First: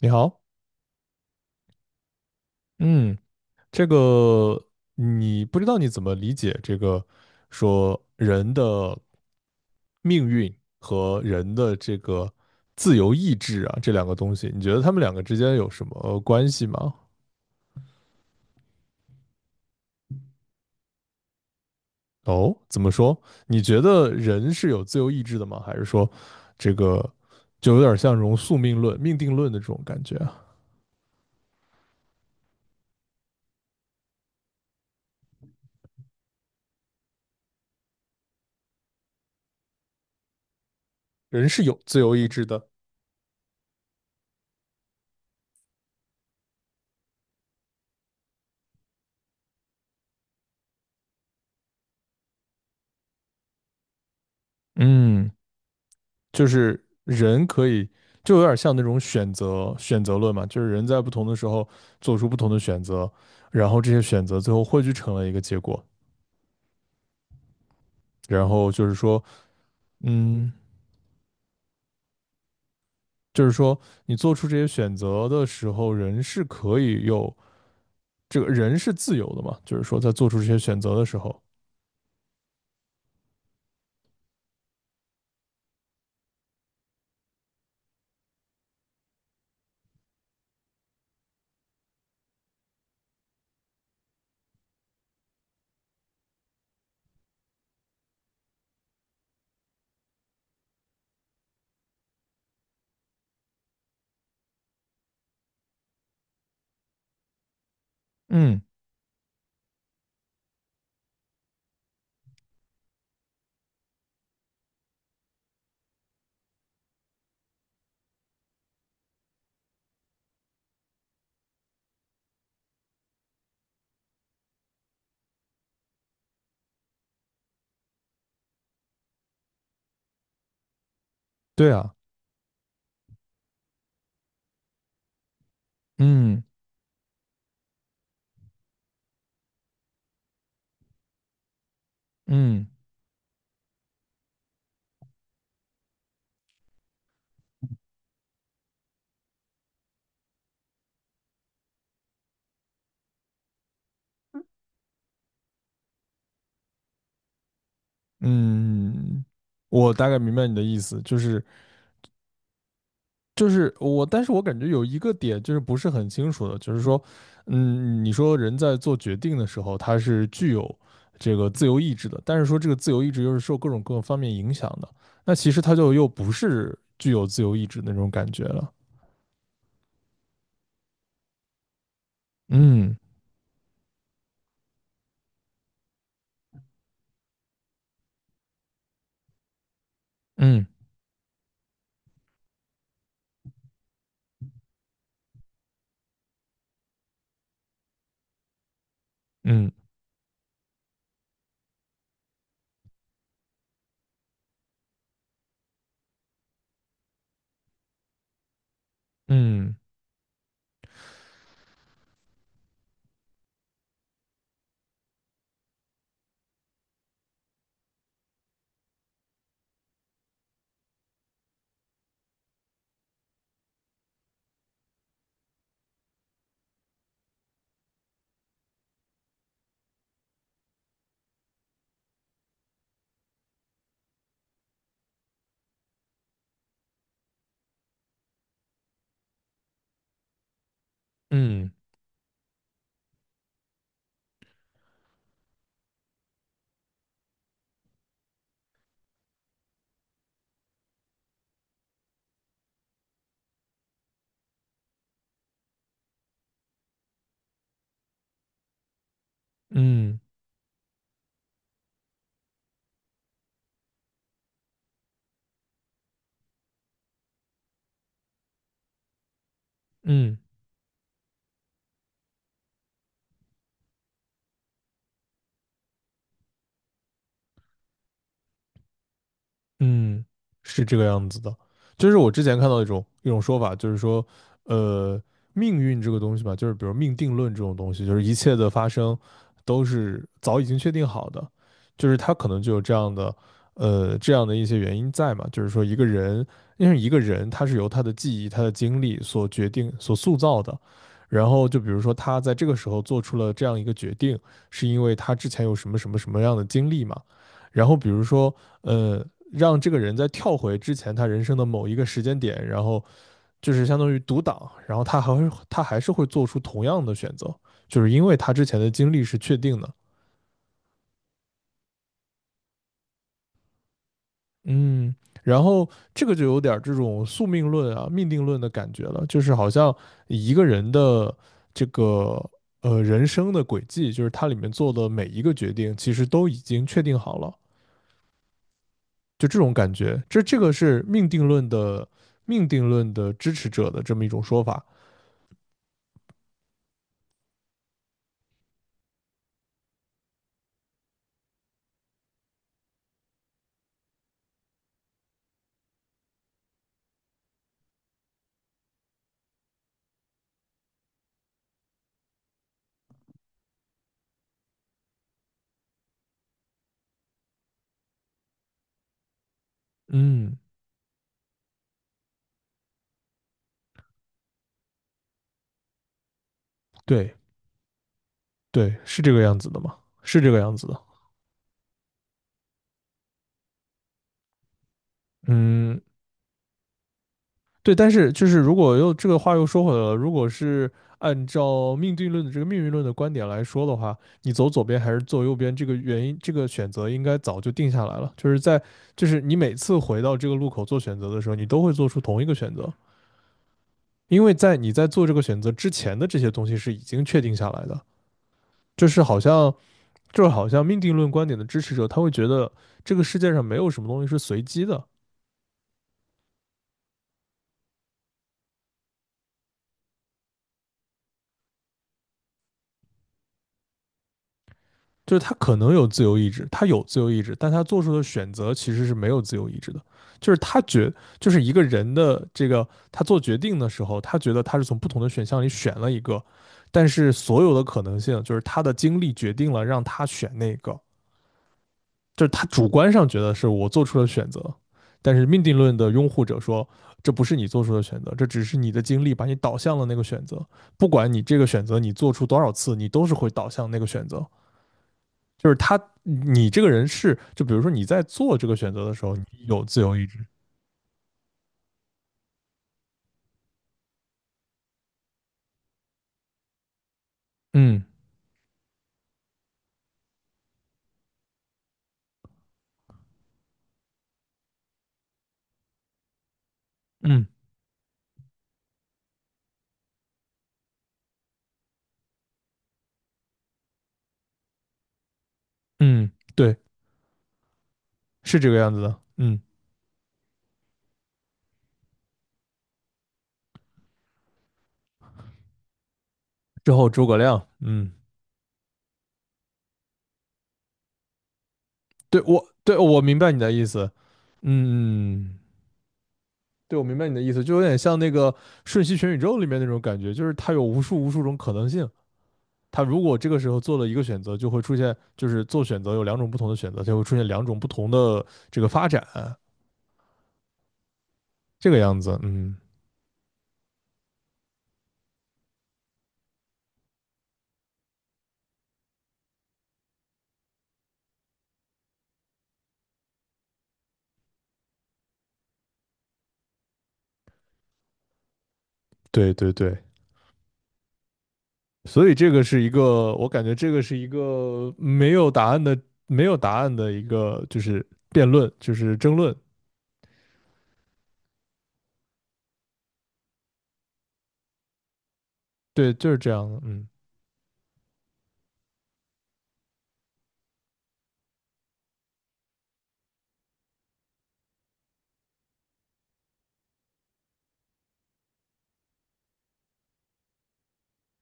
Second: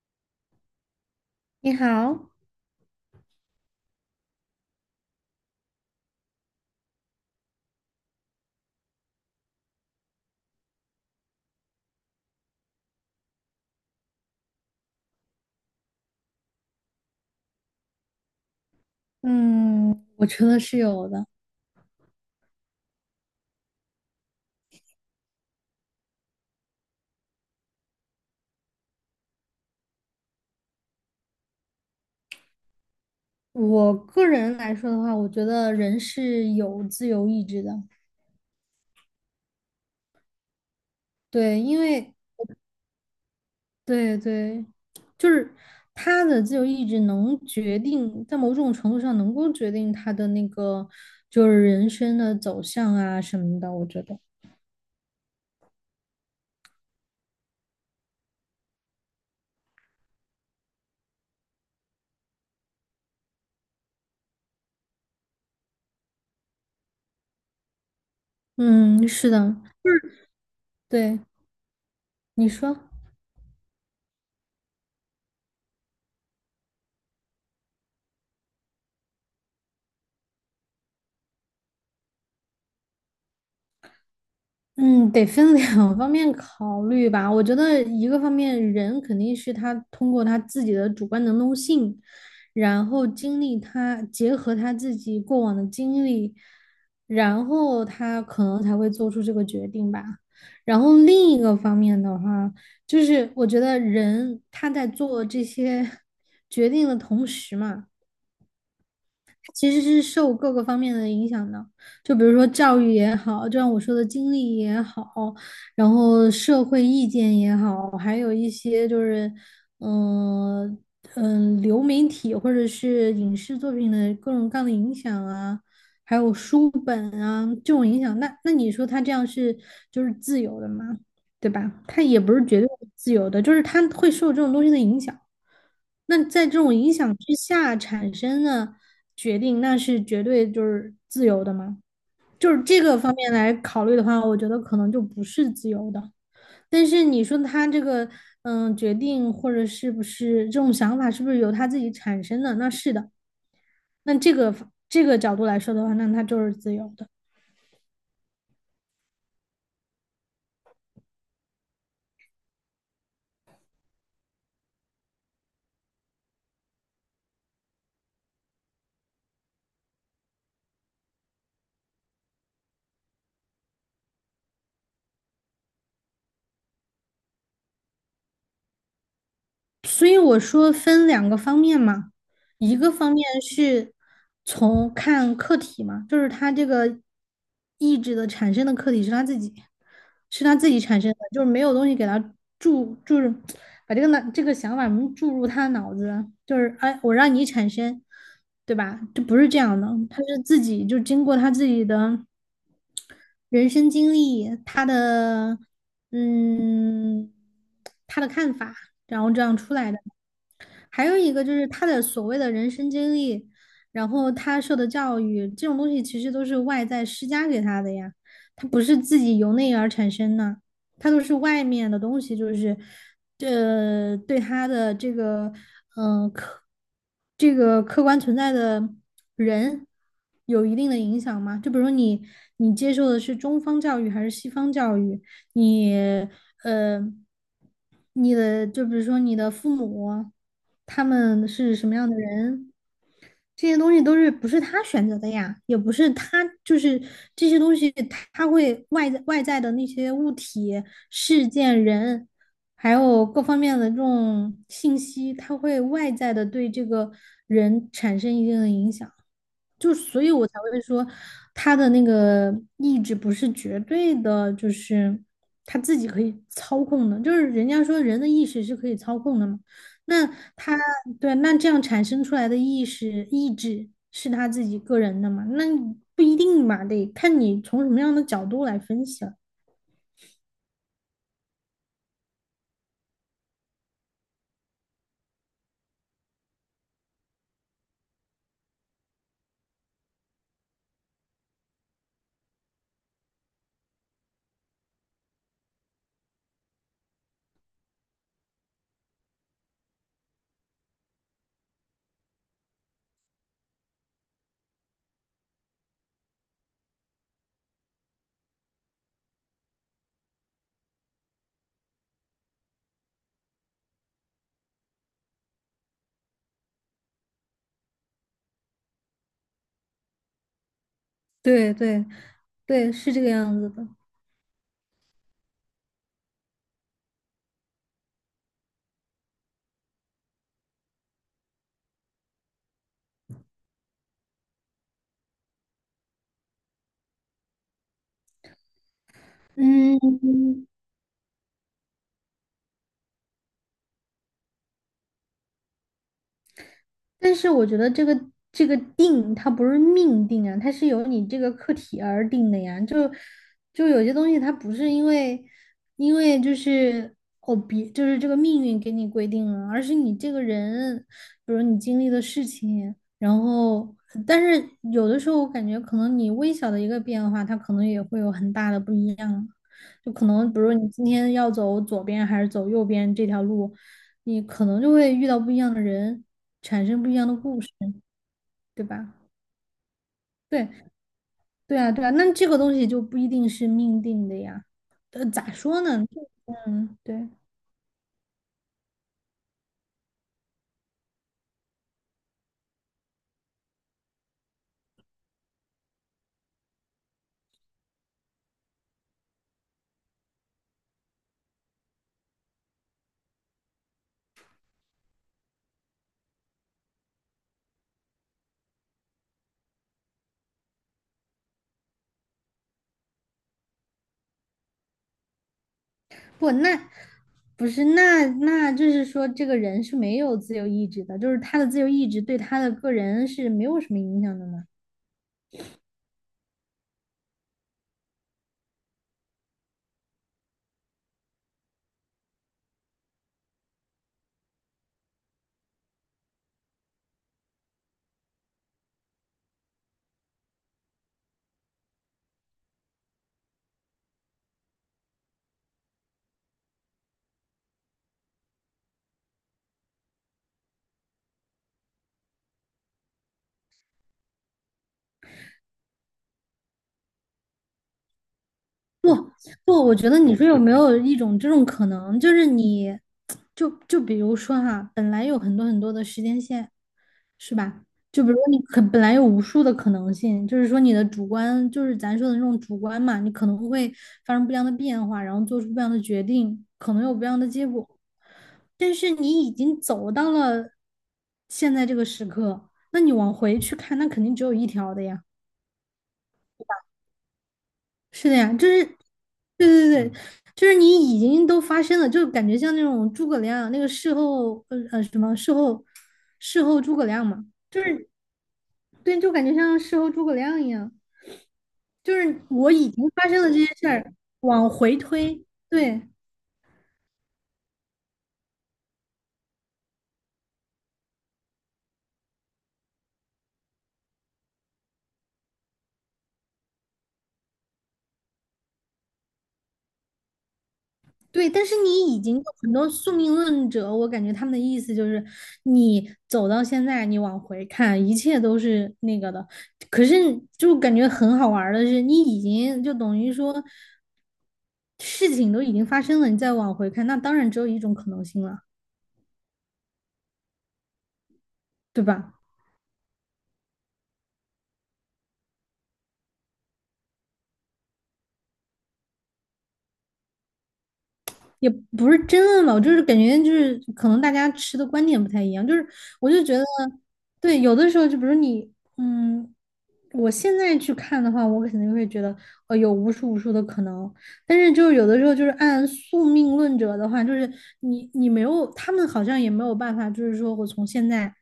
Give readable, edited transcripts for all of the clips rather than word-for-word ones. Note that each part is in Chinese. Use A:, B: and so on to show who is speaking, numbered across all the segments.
A: 你好。
B: 你好，
A: 嗯，这个你不知道你怎么理解这个说人的命运和人的这个自由意志啊，这两个东西，你觉得他们两个之间有什么关系吗？
B: 嗯，我觉得是有的。
A: 哦，怎么说？你觉得人是有自由意志的吗？还是说这个就有点像这种宿命论、命定论的这种感觉啊？
B: 我个人来说的话，我觉得人是有自由意志的，
A: 人
B: 对，
A: 是有
B: 因
A: 自由
B: 为
A: 意志的。
B: 对对，就是他的自由意志能决定，在某种程度上能够决定他的那个就是人生的走向啊什么的，我觉得，
A: 嗯。就是人可以，就有点像那种选择论嘛，就是人在不同的时候做出不同的选择，然后这些选择最后汇聚成了一个结果，然后
B: 嗯，是的，
A: 嗯，
B: 对，你说。
A: 就是说你做出这些选择的时候，人是可以有这个人是自由的嘛，就是说在做出这些选择的时候，
B: 嗯，得分两 方面考虑吧。我觉得一个方面，人肯定是他通过他自己的主观能动性，然后他结合他自己过往的经历，然后他可能才会做出这个决定吧。然后另一个方面的话，就是我觉得人他在做这些决定的同时嘛。
A: 嗯，
B: 其实是受各个方面的影响的，就比如说教育也好，就像我说的经历也好，然后社会意见也好，还有一些就是，嗯、流媒体或者是影视作品的各种各样的影响啊，还有书本啊这种影响，那你说他这样是就是自由的吗？对
A: 对
B: 吧？
A: 啊，
B: 他也不是绝对自由的，就是他会受这种东西的影响。那
A: 嗯
B: 在这种影响之下产生的决定，那是绝对就是自由的吗？就是
A: 嗯
B: 这个方面来考虑的话，我觉得可能就不是自由的。但是你说他这个决定或者是不是这种想法，是不是由他自己产生的？那是的。那这个角度来说的话，那他就是自由的。
A: 嗯，嗯我大概明白你的意思，就是我，但是我感觉有一个点就是不是很清楚的，就是说，你说人在做决定的时候，他是具有这个自由意志的，但是说这个自由意志又是受各种各方面影响的，那其实他就又不是具有自由意志的那种感觉了。
B: 所以我说分两个方面嘛，一个
A: 嗯
B: 方面是从看客体嘛，就是他这个意志的产生的客体是他自己，是他
A: 嗯
B: 自己产生的，就是没有东西给他注，就是把这个想法注入他的脑子，就是哎，我让你产生，对吧？这不是这
A: 嗯
B: 样的，他是自己就经过他自己的人生经历，他的嗯，他的看法，然后这样
A: 嗯
B: 出来的。还有一个就是他的所谓的人生经历，然后他受的教育，这种东西其实都是外在施加给他的呀，他不是自己由内而产生的，他都是外面的东西，就是，对他的这个这个客观存在的人有一定的影响吗？就比如说你，你接受的是中方教育还是西方教育？你呃，你的就比如说你的父母，他们
A: 嗯
B: 是什么样的人？这些东西都是不是他选择的呀，也不是他就是这些东西，他会外在的那些物体、事件、人，还有各方面的这种信息，他会外在的对这个人产生一定的影响，
A: 嗯嗯。嗯
B: 就
A: 嗯
B: 所以我才会说他的那个意志不是绝对的，就是他自己可以操控的，就是人家说人的意识是可以操控的嘛。那
A: 嗯
B: 他对，那这样产生出来的意识意志是他自己个人的嘛？那不一定嘛，得看你从什么样的角度来分析了。
A: 嗯，是这个样子的。就是我之前看到一种说法，就是说，呃，命运这个东西吧，就是比如命定论这种东西，就是一切的发生都是早已经确定好的，就是它可能就有这样的，这样的一些原因在嘛。就是说，一个人，因为一个人他是由他的记忆、他的经历所决定、所塑造的。然后就比如说他在这个时候做出了这样一个决定，是因为他之前有什么什么什么样的经历嘛。然后比如说，呃。让这个人在跳回之前他人生的某一个时间点，然后就是相当于读档，然后他还是会做出同样的选择，就是因为他之前的经历是确定的。
B: 对对对，是这个样子的。
A: 嗯，然后这个就有点这种宿命论啊、命定论的感觉了，就是好像一个人的这个人生的轨迹，就是他里面做的每一个决定，其实都已经确定好了，就这种感觉，这这
B: 嗯，
A: 个是命定论的支持者的这么一种说法。
B: 但是我觉得这个定它不是命定啊，它是由你这个课题而定的呀。就有些东西它不是因为就是哦别就是这个命运给你规定了，而是你这个人，比如你经历的事情，然后但是有的时候我感觉可能你微小的一个变化，它可能也会有很大的不一样。就可能
A: 嗯。
B: 比如你今天要走左边还是走右边这条路。你可能就会遇到不一样的人，产生不一样
A: 对
B: 的故事，对
A: 对，
B: 吧？
A: 是这个样子的嘛，是这个
B: 对，
A: 样子的。
B: 对啊，对啊，那这个东西就不一定是命定的呀。咋说
A: 嗯，
B: 呢？嗯，对，
A: 对，但是就是如果又这个话又说回来了，如果是按照命定论的这个命运论的观点来说的话，你走左边还是走右边，这个原因这个选择应该早就定下来了。就是在就是你每次回到这个路口做选择的时候，你都会做出同一个选择，因为在你在做这个选择之前的这些东西是已经确定下来的。就是好像就是好像命定论观点的支持者，他会觉得这个世界上没有什么东西是随机的。
B: 不，那不是，那就是说，这个人是没有自由意志的，就是他的自由意志对他的个人是没有什么影响的呢。
A: 就是他可能有自由意志，他有自由意志，但他做出的选择其实是没有自由意志的。就是就是一个人的这个他做决定的时候，他觉得他是从不同的选项里选了一个，但是所有的可能性就是他的经历决定了让他选那个，就是他主观上觉得是我做出了选择，但是命定论的拥护者说，这不是你做出的选择，这只是你的经历把你导向了那个选择。不管你这个选择你做出多少次，你都是会导向那个选择。就是他，你这个人是，就比如说你在做这个选择的时候，你
B: 不，
A: 有
B: 我
A: 自
B: 觉
A: 由
B: 得
A: 意
B: 你
A: 志。
B: 说有没有一种这种可能，就是你，就比如说哈，本来有很多很多的时间线，是吧？
A: 嗯
B: 就比如说你本来有无数的可能性，就是说你的主观，就是咱说的那种主观嘛，你可能会发生不一样的变化，然后做出不一样的决定，可能有不一样
A: 嗯
B: 的结果。但是你已经走到了现在这个时刻，那你往回去看，那肯定只有一条的呀。
A: 嗯，对，
B: 是的呀，
A: 是
B: 就
A: 这个
B: 是，
A: 样
B: 对
A: 子的。嗯，
B: 对对，就是你已经都发生了，就感觉像那种诸葛亮那个事后，什么事后，事后
A: 之
B: 诸葛
A: 后诸
B: 亮
A: 葛
B: 嘛，
A: 亮。
B: 就是
A: 嗯，
B: 对，就感觉像事后诸葛亮一样，就是我已
A: 对，
B: 经
A: 我
B: 发
A: 明
B: 生了
A: 白
B: 这
A: 你
B: 些
A: 的意
B: 事
A: 思。
B: 儿，往回推，
A: 嗯，
B: 对。
A: 对，我明白你的意思，就有点像那个《瞬息全宇宙》里面那种感觉，就是它有无数无数种可能性。他如果这个时候做了一个选择，就会出现，就是做选择有两种不同的选择，就会出现两种不同的这个发展，
B: 对，但是
A: 这个
B: 你
A: 样
B: 已经
A: 子。
B: 有很
A: 嗯，
B: 多宿命论者，我感觉他们的意思就是，你走到现在，你往回看，一切都是那个的。可是就感觉很好玩儿的是，你已经就等于说事情都已经发生了，你再往回看，那当然只有一种可能性了，
A: 对对对，
B: 对
A: 所
B: 吧？
A: 以这个是一个，我感觉这个是一个没有答案的，没有答案的一个，就是辩论，就是争论，
B: 也不是争论吧，我就是感觉就是可能大家持的观点不太一样，就是
A: 对，就
B: 我
A: 是
B: 就
A: 这
B: 觉得，
A: 样的，嗯
B: 对，有的时候就比如你，嗯，我现在去看的话，我肯定会觉得，有无数无数的可能，但是就是有的时候就是按宿命论者的话，就是你没有，他们好像也没有办法，就是说我从现在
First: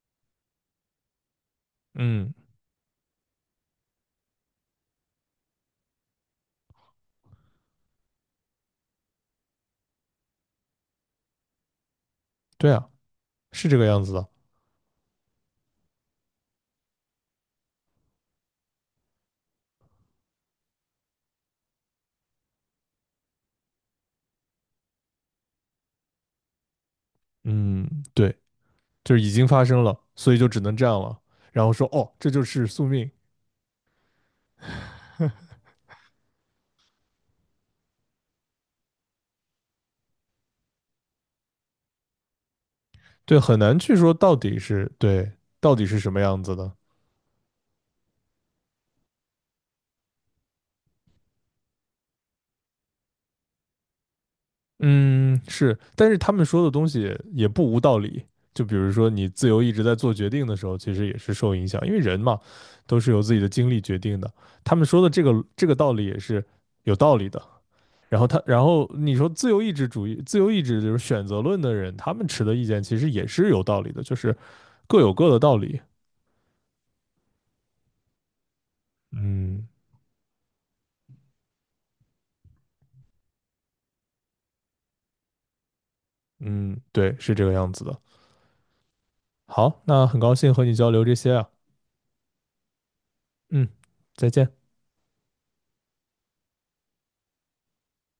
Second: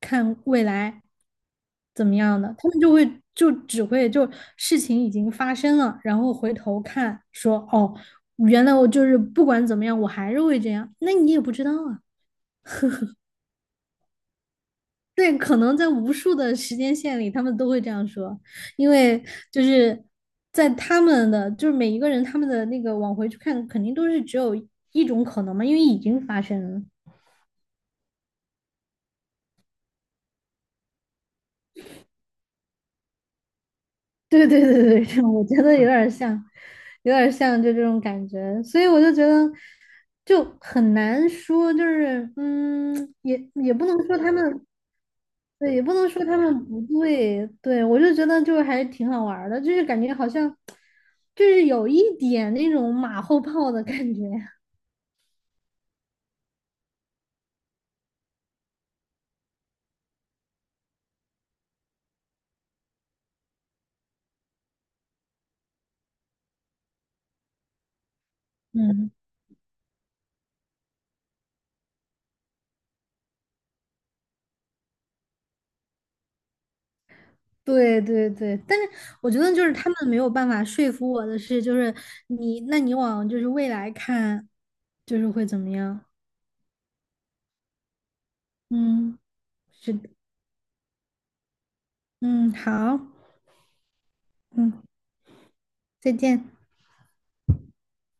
B: 看未来，怎么
A: 嗯，
B: 样的，他们就会就只会就事情已经发生了，然后回头看说哦，原来我就是不管怎么样，我还是会这样，那你也不知道啊。
A: 对啊，是这个样子的，
B: 对，可能在无数的时间线里，他们都会这样说，因为就是在他们的就是每一个人他们的那个往回去看，肯定都是只有一种可能嘛，因为已经发生了。
A: 嗯，对，就是已经发生了，所以就只能这样了，然后说，哦，这就是宿命。
B: 对对对对对，我觉得有点像，有点像就这种感觉，所以我就觉得就很难说，就是
A: 对，
B: 也
A: 很
B: 也
A: 难
B: 不
A: 去
B: 能
A: 说
B: 说他
A: 到底
B: 们，
A: 是对，到
B: 对，也
A: 底
B: 不
A: 是
B: 能
A: 什么
B: 说他
A: 样子
B: 们
A: 的，
B: 不对，对，我就觉得就还挺好玩儿的，就是感觉好像就是有一点那种马后炮的感觉，
A: 嗯，是，但是他们说的东西也不无道理。就比如说，你自由意志在做决定的时候，其实也是受影响，因为人嘛，都是由自己的经历决定的。他们说的这个道理也是有道理的。然后他，然后
B: 嗯。
A: 你说自由意志主义、自由意志就是选择论的人，他们持的意见其实也是有道理的，就是各有各的道理。
B: 对对对，但是我觉得就
A: 嗯
B: 是他们没有办法说服我的是，就是你，那你往就是未来看，就是会怎么样？
A: 嗯，对，是这个样子的。
B: 嗯。
A: 好，
B: 是
A: 那很高兴和你交流这些啊。
B: 嗯，好，
A: 嗯，再见。
B: 嗯，再见。